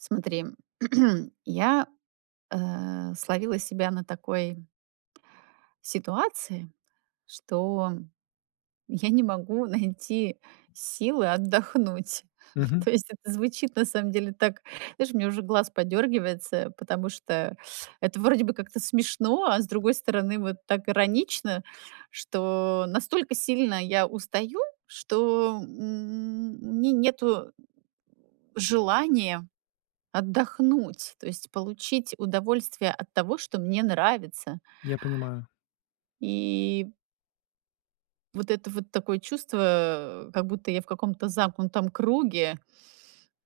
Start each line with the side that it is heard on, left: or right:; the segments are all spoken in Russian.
right: Смотри, я, а, словила себя на такой ситуации, что я не могу найти силы отдохнуть.
left: Мгм.
right: То есть, это звучит на самом деле так знаешь, у меня уже глаз подёргивается, потому что это вроде бы как-то смешно, а с другой стороны, вот, так иронично, что настолько сильно я устаю, что, м, у меня нету, м, желания отдохнуть. То есть, получить удовольствие от того, что мне нравится.
left: Я понимаю.
right: И вот это вот, такое чувство, как будто я в каком-то замкнутом круге.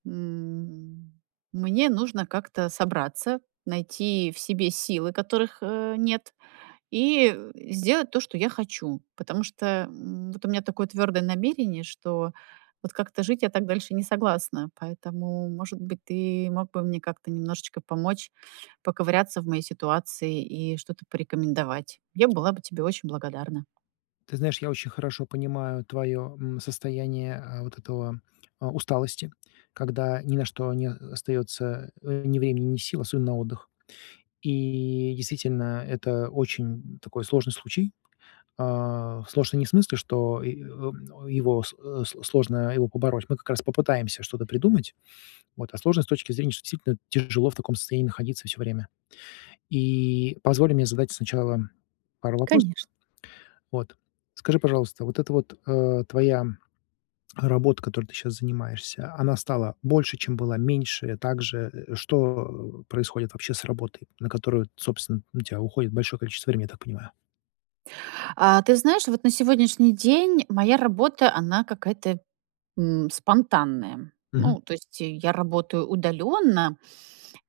right: М, мне нужно как-то собраться, найти в себе силы, которых, э, нет, и сделать то, что я хочу. Потому что, м, вот у меня такое твёрдое намерение, что вот как-то жить я так дальше не согласна. Поэтому, может быть, ты мог бы мне как-то немножечко помочь поковыряться в моей ситуации и что-то порекомендовать. Я была бы тебе очень благодарна.
left: Ты знаешь, я очень хорошо понимаю твоё, м, состояние а вот этого, а, усталости, когда ни на что не остаётся, а, ни времени, ни сил, особенно на отдых. И, действительно, это очень такой сложный случай. А, сложный не в смысле, что и ом его с с сложно его побороть, мы как раз попытаемся что-то придумать. Вот. А сложно с точки зрения, что действительно тяжело в таком состоянии находиться всё время. И позволь мне задать сначала пару вопросов.
right: Конечно.
left: Вот. Скажи, пожалуйста, вот эта вот, а, твоя работа, которой ты щас занимаешься, она стала больше, чем была, меньше, так же? Что происходит, вообще, с работой, на которую, т собственно, у тебя уходит большое количество времени, я так понимаю?
right: А ты знаешь, вот на сегодняшний день моя работа, она какая-то, м, спонтанная.
left: Мгм.
right: Ну, то есть, э, я работаю удалённо,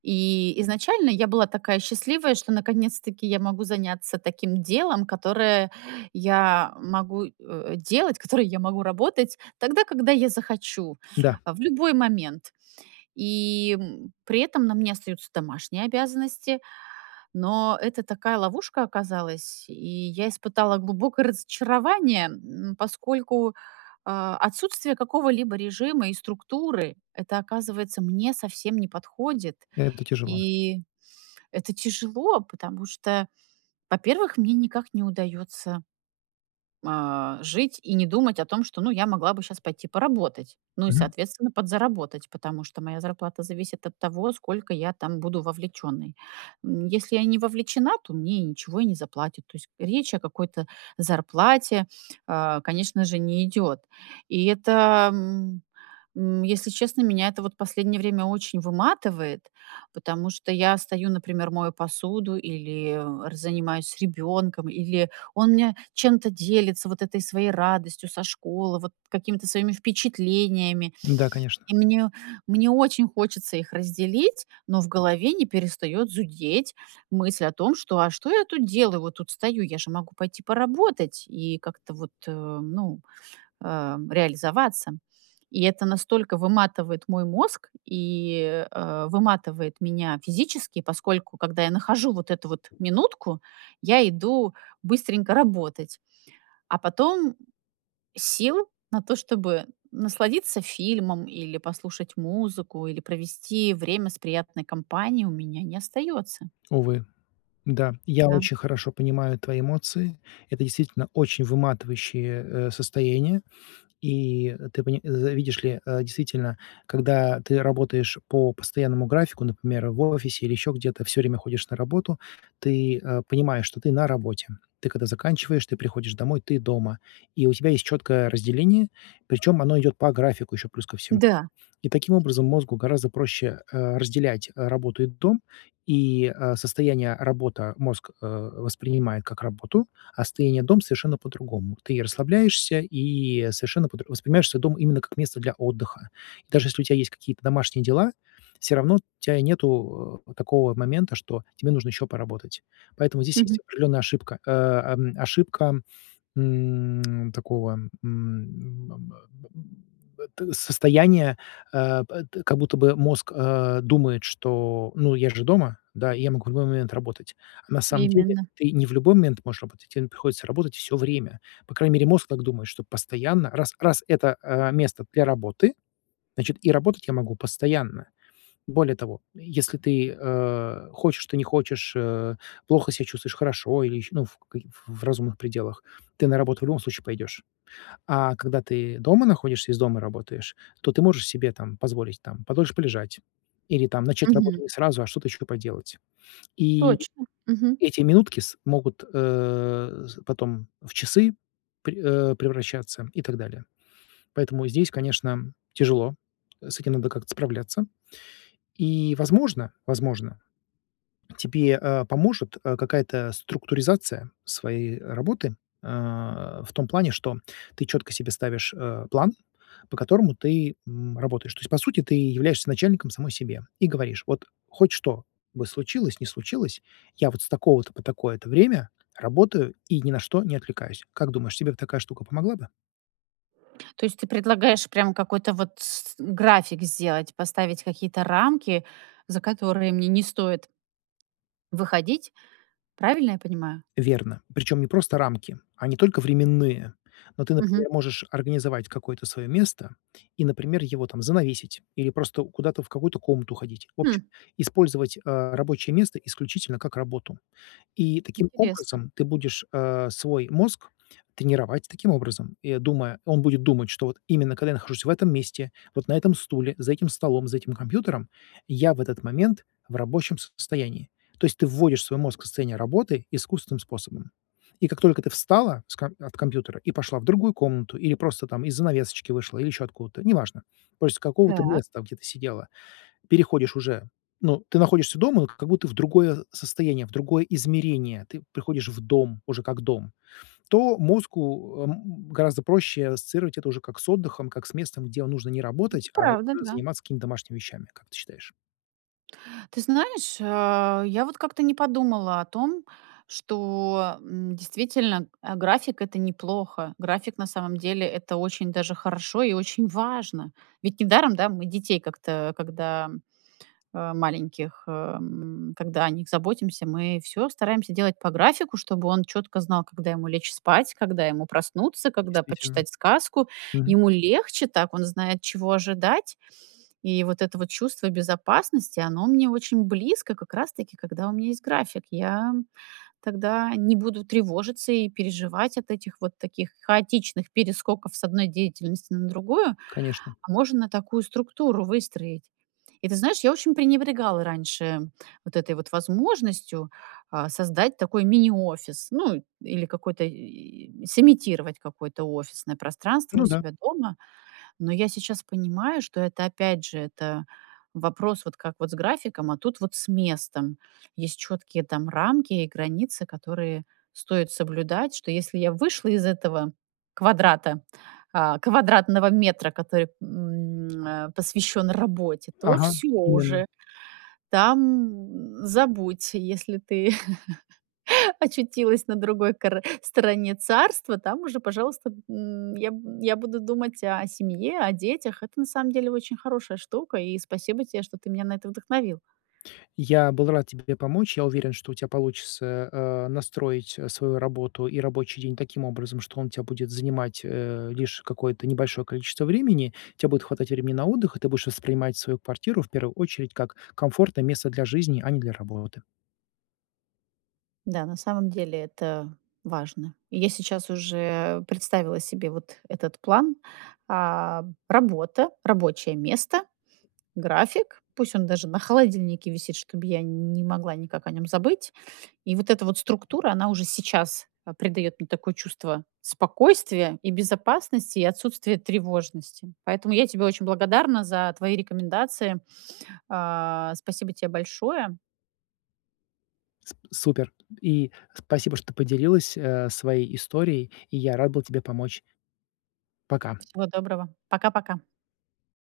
right: и изначально я была такая счастливая, что наконец-таки я могу заняться таким делом, которое я могу, э, делать, которое я могу работать тогда, когда я захочу.
left: Да.
right: А, в любой момент. И, м, при этом на мне остаются домашние обязанности. Но это такая ловушка оказалась, и я испытала глубокое разочарование. М, поскольку, э, отсутствие какого-либо режима и структуры- это, оказывается, мне совсем не подходит.
left: Это тяжело.
right: И это тяжело, потому что, во-первых, мне никак не удаётся, э, жить и не думать о том, что, ну, я могла бы щас пойти поработать. Ну и,
left: Мгм.
right: соответственно, подзаработать, потому что моя зарплата зависит от того, сколько я там буду вовлечённой. М, если я не вовлечена, то мне и ничего и не заплатят. То есть речь о какой-то зарплате, э, конечно же, не идёт. И это, м, м, если честно, меня это вот последнее время очень выматывает. Потому что я стою, например, мою посуду или р занимаюсь с ребёнком, или он мне чем-то делится, вот этой своей радостью со школы, вот какими-то своими впечатлениями.
left: Да, конечно.
right: И мне, мне очень хочется их разделить, но в голове не перестаёт зудеть мысль о том, что: "А что я тут делаю? Вот тут стою, я же могу пойти поработать и как-то вот, э, ну, эм, реализоваться". И это настолько выматывает мой мозг и, э, выматывает меня физически. Поскольку, когда я нахожу вот эту вот минутку, я иду быстренько работать. А потом сил на то, чтобы насладиться фильмом или послушать музыку, или провести время с приятной компанией, у меня не остаётся.
left: Увы. Да, я
right: Да.
left: очень хорошо понимаю твои эмоции. Это действительно очень выматывающее, э, состояние. И, э, ты пони за видишь ли, э, действительно, когда ты работаешь по постоянному графику, например, в офисе или ещё где-то, всё время ходишь на работу, ты, э, понимаешь, что ты на работе. Ты когда заканчиваешь, ты приходишь домой, ты дома. И у тебя есть чёткое разделение, причём оно идёт по графику ещё плюс ко всему.
right: Да.
left: И таким образом мозгу гораздо проще, а, разделять, а, работу и дом. И, а, состояние "работа" мозг, э, воспринимает как работу, а состояние "дом"- совершенно по-другому. Ты и расслабляешься, и совершенно по дру воспринимаешь свой дом именно как место для отдыха. И даже если у тя есть какие-то домашние дела, всё равно тя нету, э, вот такого вот момента, что тебе нужно ещё поработать. Поэтому здесь есть
right: Мгм.
left: определённая ошибка, э, эм, ошибка, м, такого, м, ам, м, б т состояния, э, п т как будто бы мозг, э, думает, что: "Ну, я же дома, да, и я могу в любой момент работать". А на самом деле
right: Именно.
left: ты не в любой момент можешь работать, те н приходится работать всё время. По крайней мере мозг так думает, что постоянно раз, раз это, э, место для работы, значит и работать я могу постоянно. Более того, если ты, э, хочешь ты не хочешь, э, плохо ся чувствуешь, хорошо или ещё, ну, ф каки в в разумных пределах, ты на работу в любом случае пойдёшь. А когда ты дома находишься и из дома работаешь, то ты можешь себе, там, позволить, там, подольше полежать. Или там, начать работу
right: Мгм.
left: не сразу, а что-то ещё и поделать. И
right: Точно. Мгм.
left: эти минутки с могут, э, з потом в часы пре э, превращаться и так далее. Поэтому здесь, конечно, тяжело, с этим надо как-то справляться. И, возможно, возможно, тебе, а, поможет, а, какая-то структуризация своей работы. Э, в том плане, что ты чётко себе ставишь, э, план, по которому ты, м, работаешь. То есть, по сути, ты являешься начальником самой себе и говоришь: "Вот хоть что бы случилось, не случилось, я вот с такого-то по такое-то время работаю и ни на что не отвлекаюсь". Как думаешь, тебе бы такая штука помогла бы?
right: То есть ты предлагаешь прям какой-то вот с график сделать, поставить какие-то рамки, за которые мне не стоит Выходить, правильно я понимаю?
left: Верно, причём не просто рамки, а не только временные. Но ты,
right: Мгм.
left: например, можешь организовать какое-то своё место и, например, его там занавесить или просто куда-то в какую-то комнату уходить. В общем,
right: Хм.
left: использовать, а, рабочее место исключительно как работу. И таким
right: Интересно.
left: образом ты будешь, э, свой мозг тренировать таким образом. И, о, думая, он будет думать, что вот именно когда я нахожусь в этом месте, вот на этом стуле, за этим столом, за этим компьютером, я в этот момент в рабочем состоянии. То есть ты вводишь свой мозг в состояние работы искусственным способом. И как только ты встала с ка от компьютера и пошла в другую комнату или просто, там, из-за занавесочки вышла, или ещё откуда-то, неважно. То есть с какого-то
right: Так.
left: места, в, где ты сидела, переходишь уже, ну, ты находишься дома, ну, как будто в другое состояние, в другое измерение, ты приходишь в дом уже как дом. То мозгу, э, м, гораздо проще ассоциировать это уже как с отдыхом, как с местом, где нужно не
right: Это
left: работать, а
right: правда,
left: уже
right: да.
left: заниматься какими-то домашними вещами, как ты считаешь?
right: Ты знаешь, э, я вот как-то не подумала о том, что, м, действительно, э, график- это неплохо. График на самом деле- это очень даже хорошо и очень важно. Ведь недаром, да, мы детей как-то, когда, э, маленьких, эм, когда о них заботимся, мы всё стараемся делать по графику, чтобы он чётко знал, когда ему лечь спать, когда ему проснуться, когда
left: Действительно.
right: почитать сказку.
left: Мгм.
right: Ему легче так, он знает, чего ожидать. И вот это вот чувство безопасности, оно мне очень близко как раз-таки, когда у меня есть график. Я, м, тогда не буду тревожиться и переживать от этих вот таких хаотичных перескоков с 1 деятельности на другую.
left: Конечно.
right: А можно такую структуру выстроить. И ты знаешь, я очень пренебрегала раньше вот этой вот возможностью, а, создать такой мини-офис, ну или какой-то, и и сымитировать какое-то офисное пространство у
left: Ну да.
right: себя дома. Но я сейчас понимаю, что это опять же, это вопрос вот как вот с графиком, а тут вот с местом. Есть чёткие там рамки и границы, которые стоит соблюдать. Что если я вышла из этого квадрата, а, квадратного метра, который, м, э, посвящён работе, то
left: Ага,
right: всё
left: именно.
right: уже, там забудь. Если ты очутилась на другой кор стороне царства, там уже, пожалуйста, м, я, м, я буду думать о семье, о детях. Это на самом деле очень хорошая штука, и спасибо те, что ты меня на это вдохновил.
left: Я был рад тебе помочь. Я уверен, что у тя получится, э, настроить, э, свою работу и рабочий день таким образом, что он у тя будет занимать, э, лишь какое-то небольшое количество времени. Те будет хватать времени на отдых, и ты будешь воспринимать свою квартиру в первую очередь как комфортное место для жизни, а не для работы.
right: Да, на самом деле это важно. И я сейчас уже представила себе вот этот план. А, работа, рабочее место, график, пусть он даже на холодильнике висит, чтоб я не могла никак о нём забыть. И вот эта вот структура, она уже сейчас, а, придаёт мне такое чувство спокойствия и безопасности, и отсутствия тревожности. Поэтому я тебе очень благодарна за твои рекомендации. А, спасибо те большое.
left: Сп супер. И спасибо, что ты поделилась, э, своей историей. И я рад был тебе помочь. Пока.
right: Всего доброго. Пока пока.